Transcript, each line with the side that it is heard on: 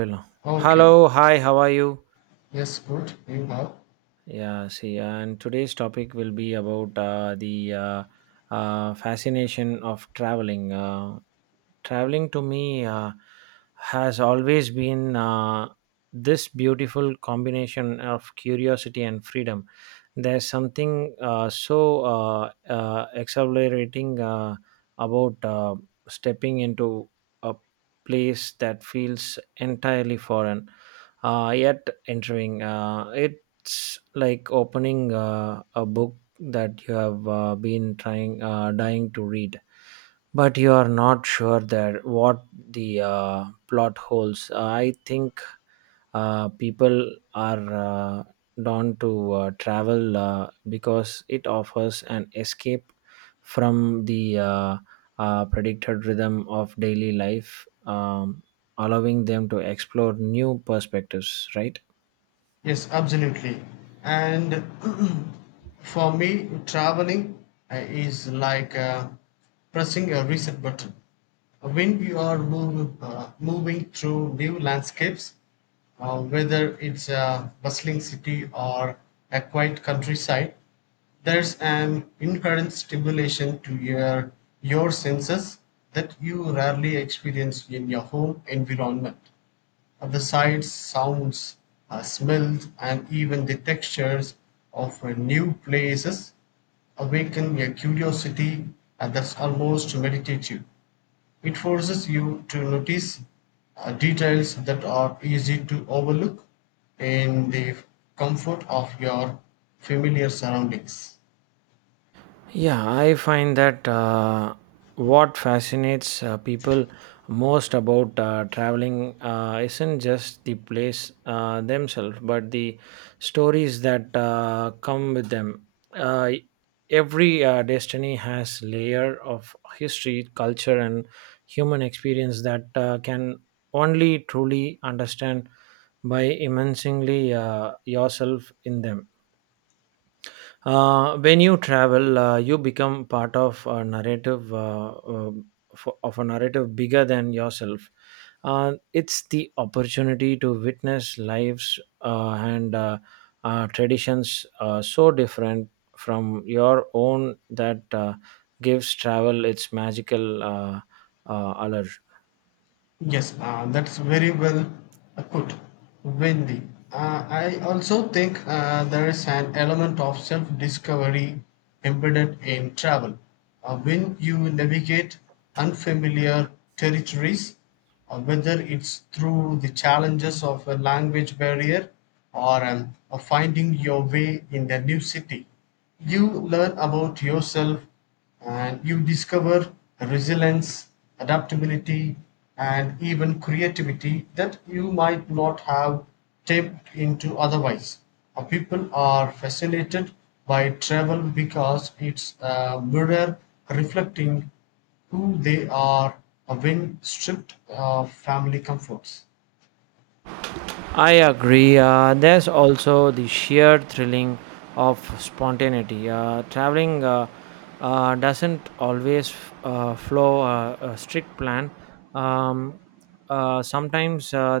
right: Hello.
left: Okay.
right: Hello, hi, how are you?
left: Yes, good. You have.
right: Yeah, see, and today's topic will be about the fascination of traveling. Traveling to me has always been this beautiful combination of curiosity and freedom. There's something exhilarating about stepping into a place that feels entirely foreign, yet entering. It's like opening a book that you have dying to read, but you are not sure that what the plot holes, I think people are drawn to travel because it offers an escape from the predicted rhythm of daily life, allowing them to explore new perspectives, right?
left: Yes, absolutely. And for me, traveling is like pressing a reset button. When you are move, Moving through new landscapes, whether it's a bustling city or a quiet countryside, there's an inherent stimulation to your senses that you rarely experience in your home environment. The sights, sounds, smells, and even the textures of new places awaken a curiosity that's almost meditative. It forces you to notice details that are easy to overlook in the comfort of your familiar surroundings.
right: Yeah, I find that what fascinates people most about traveling isn't just the place themselves, but the stories that come with them. Uh, every destiny has layer of history, culture, and human experience that can only truly understand by immersingly yourself in them. When you travel, you become part of a narrative of a narrative bigger than yourself. It's the opportunity to witness lives and traditions so different from your own that gives travel its magical allure.
left: Yes, that's very well put, Wendy. I also think there is an element of self discovery embedded in travel. When you navigate unfamiliar territories, whether it's through the challenges of a language barrier or finding your way in a new city, you learn about yourself and you discover resilience, adaptability, and even creativity that you might not have tapped into otherwise. People are fascinated by travel because it's a mirror reflecting who they are when stripped of family comforts.
right: I agree. There's also the sheer thrilling of spontaneity. Traveling doesn't always flow a strict plan. Um, Sometimes uh,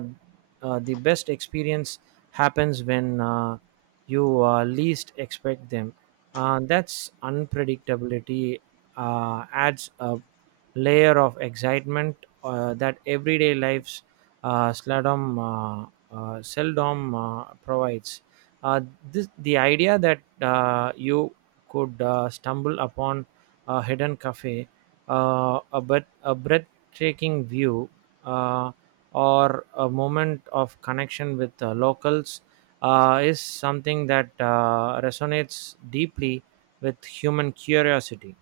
right: uh, the best experience happens when you least expect them. That's unpredictability adds a layer of excitement that everyday life's slalom seldom provides. Uh, the idea that you could stumble upon a hidden cafe, a breathtaking view, uh, or a moment of connection with locals is something that resonates deeply with human curiosity.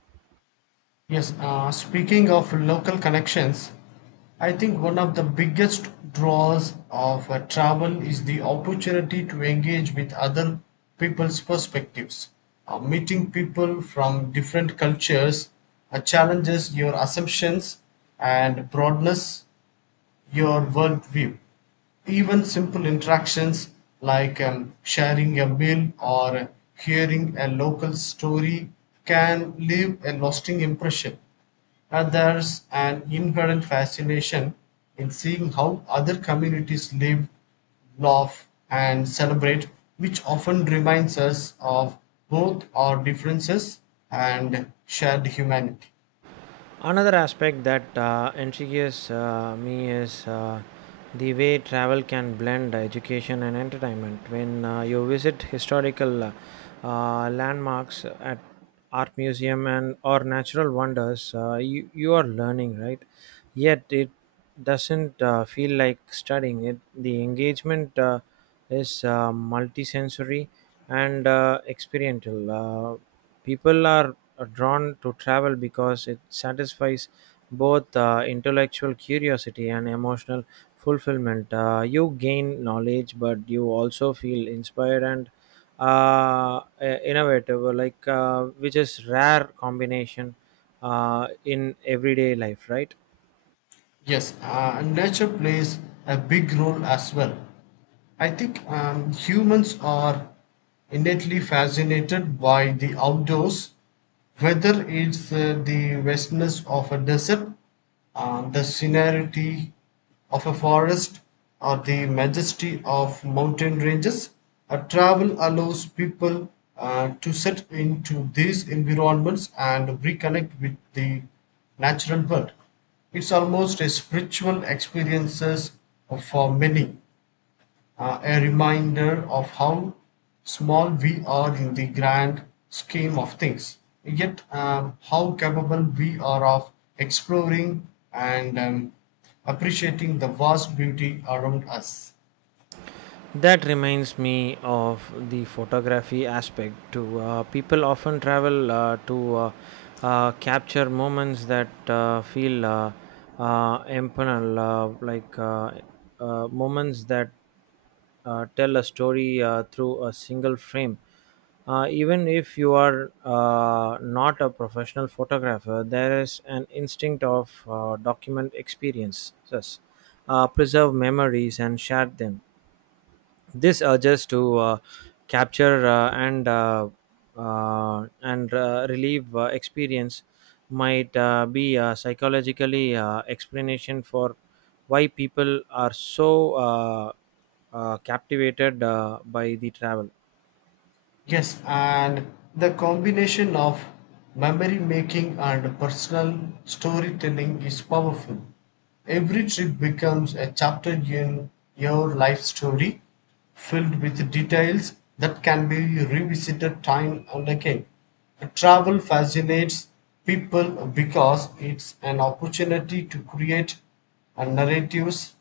left: Yes, speaking of local connections, I think one of the biggest draws of travel is the opportunity to engage with other people's perspectives. Meeting people from different cultures challenges your assumptions and broadness your worldview. Even simple interactions like sharing a meal or hearing a local story can leave a lasting impression. And there's an inherent fascination in seeing how other communities live, laugh, and celebrate, which often reminds us of both our differences and shared humanity.
right: Another aspect that intrigues me is the way travel can blend education and entertainment. When you visit historical landmarks at art museum and or natural wonders, you are learning, right? Yet it doesn't feel like studying. It the engagement is multisensory and experiential. People are drawn to travel because it satisfies both intellectual curiosity and emotional fulfillment. You gain knowledge, but you also feel inspired and innovative, like, which is rare combination in everyday life, right?
left: Yes, nature plays a big role as well. I think humans are innately fascinated by the outdoors, whether it's the vastness of a desert, the scenery of a forest, or the majesty of mountain ranges. Travel allows people to set into these environments and reconnect with the natural world. It's almost a spiritual experiences for many a reminder of how small we are in the grand scheme of things, yet how capable we are of exploring and appreciating the vast beauty around us.
right: That reminds me of the photography aspect too. People often travel to capture moments that feel impersonal, like moments that tell a story through a single frame. Even if you are not a professional photographer, there is an instinct of document experiences, preserve memories, and share them. This urges to capture and relieve experience might be a psychologically explanation for why people are so captivated by the travel.
left: Yes, and the combination of memory making and personal storytelling is powerful. Every trip becomes a chapter in your life story, filled with details that can be revisited time and again. Travel fascinates people because it's an opportunity to create narratives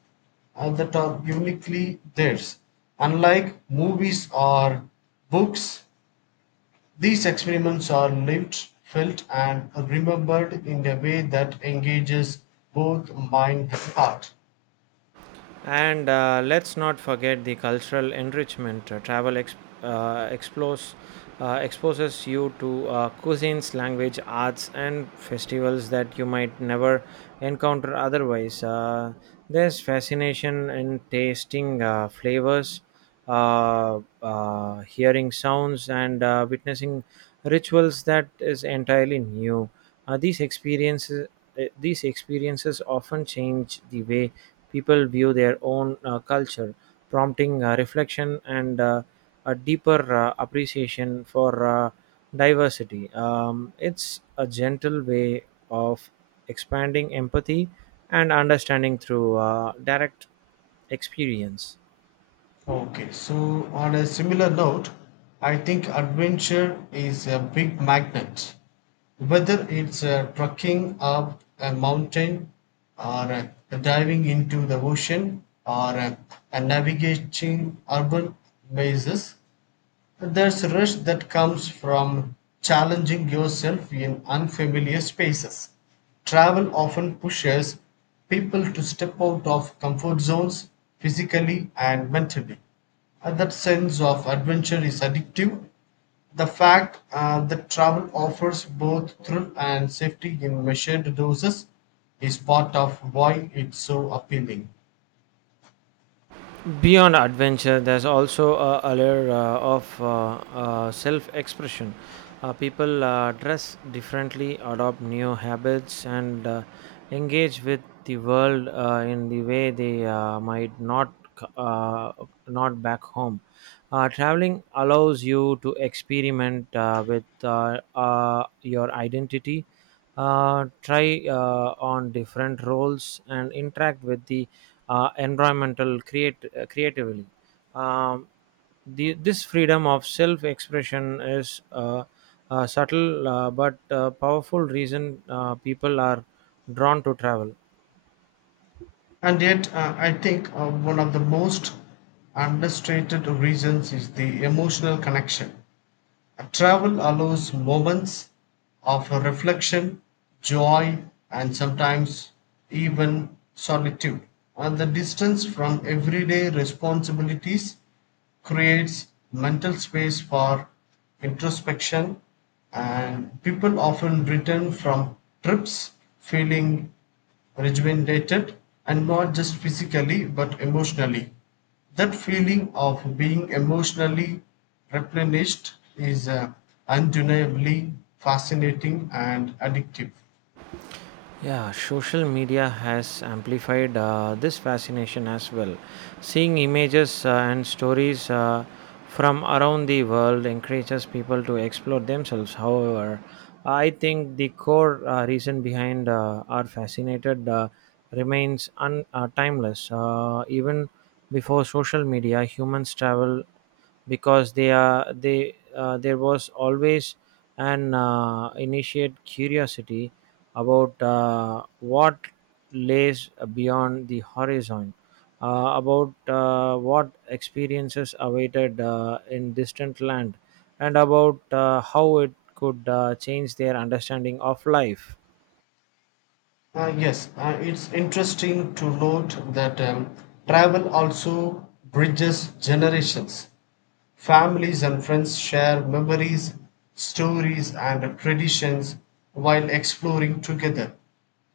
left: and that are uniquely theirs. Unlike movies or books, these experiments are lived, felt, and remembered in a way that engages both mind and heart.
right: And let's not forget the cultural enrichment. Travel explores, exposes you to cuisines, language, arts, and festivals that you might never encounter otherwise. There's fascination in tasting flavors, hearing sounds and witnessing rituals that is entirely new. Uh, these experiences these experiences often change the way people view their own culture, prompting reflection and a deeper appreciation for diversity. It's a gentle way of expanding empathy and understanding through direct experience.
left: Okay, so on a similar note, I think adventure is a big magnet. Whether it's trekking up a mountain, or diving into the ocean, or navigating urban mazes, there's a rush that comes from challenging yourself in unfamiliar spaces. Travel often pushes people to step out of comfort zones physically and mentally. That sense of adventure is addictive. The fact that travel offers both thrill and safety in measured doses is part of why it's so appealing.
right: Beyond adventure, there's also a layer of self expression. People dress differently, adopt new habits, and engage with the world in the way they might c- uh, not back home. Traveling allows you to experiment with your identity, try on different roles and interact with the environmental create creatively. Um, the, this freedom of self expression is a subtle but powerful reason people are drawn to travel.
left: And yet, I think one of the most understated reasons is the emotional connection. Travel allows moments of reflection, joy, and sometimes even solitude. And the distance from everyday responsibilities creates mental space for introspection, and people often return from trips feeling rejuvenated and not just physically but emotionally. That feeling of being emotionally replenished is undeniably fascinating and addictive.
right: Yeah, social media has amplified this fascination as well. Seeing images and stories from around the world encourages people to explore themselves. However, I think the core reason behind our fascinated remains timeless. Even before social media, humans travel because they are they there was always an initiate curiosity about what lays beyond the horizon, about what experiences awaited in distant land, and about how it could change their understanding of life.
left: Yes, it's interesting to note that travel also bridges generations. Families and friends share memories, stories, and traditions while exploring together.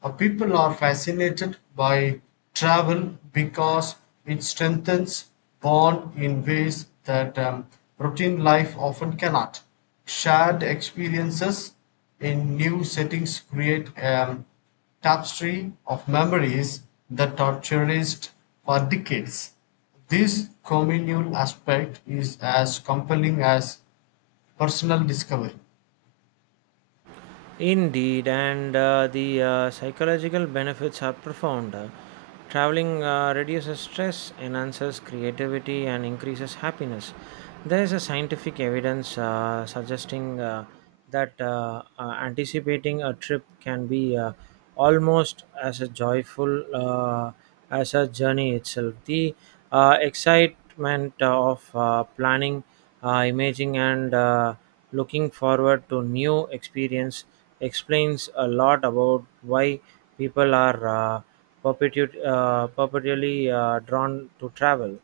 left: People are fascinated by travel because it strengthens bond in ways that routine life often cannot. Shared experiences in new settings create a tapestry of memories that are cherished for decades. This communal aspect is as compelling as personal discovery.
right: Indeed, and the psychological benefits are profound. Traveling reduces stress, enhances creativity, and increases happiness. There is a scientific evidence suggesting that anticipating a trip can be almost as a joyful as a journey itself. The excitement of planning, imaging, and looking forward to new experience explains a lot about why people are perpetually drawn to travel.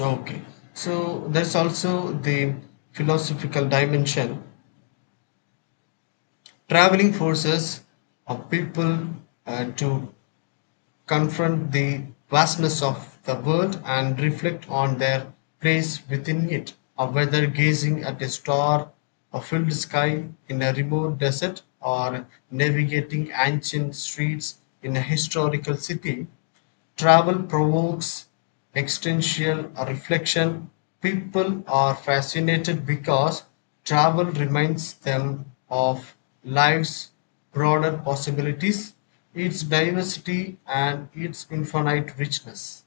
left: Okay, so there's also the philosophical dimension. Traveling forces of people to confront the vastness of the world and reflect on their place within it, or whether gazing at a star a filled sky in a remote desert or navigating ancient streets in a historical city, travel provokes existential reflection. People are fascinated because travel reminds them of life's broader possibilities, its diversity, and its infinite richness.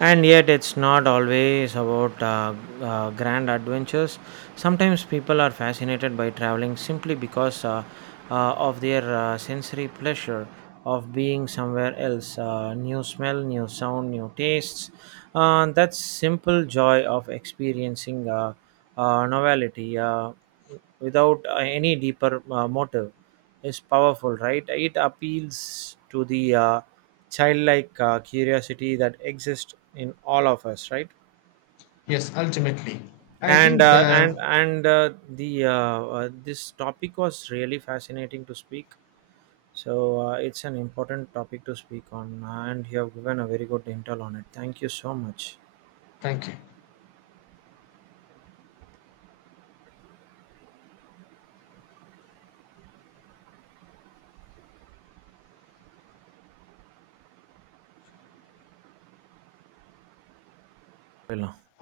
right: And yet, it's not always about grand adventures. Sometimes people are fascinated by traveling simply because of their sensory pleasure of being somewhere else. New smell, new sound, new tastes. That simple joy of experiencing novelty without any deeper motive is powerful, right? It appeals to the childlike curiosity that exists in all of us, right?
left: Yes, ultimately. I think the.
right: And the this topic was really fascinating to speak, so it's an important topic to speak on, and you have given a very good intel on it. Thank you so much.
left: Thank you.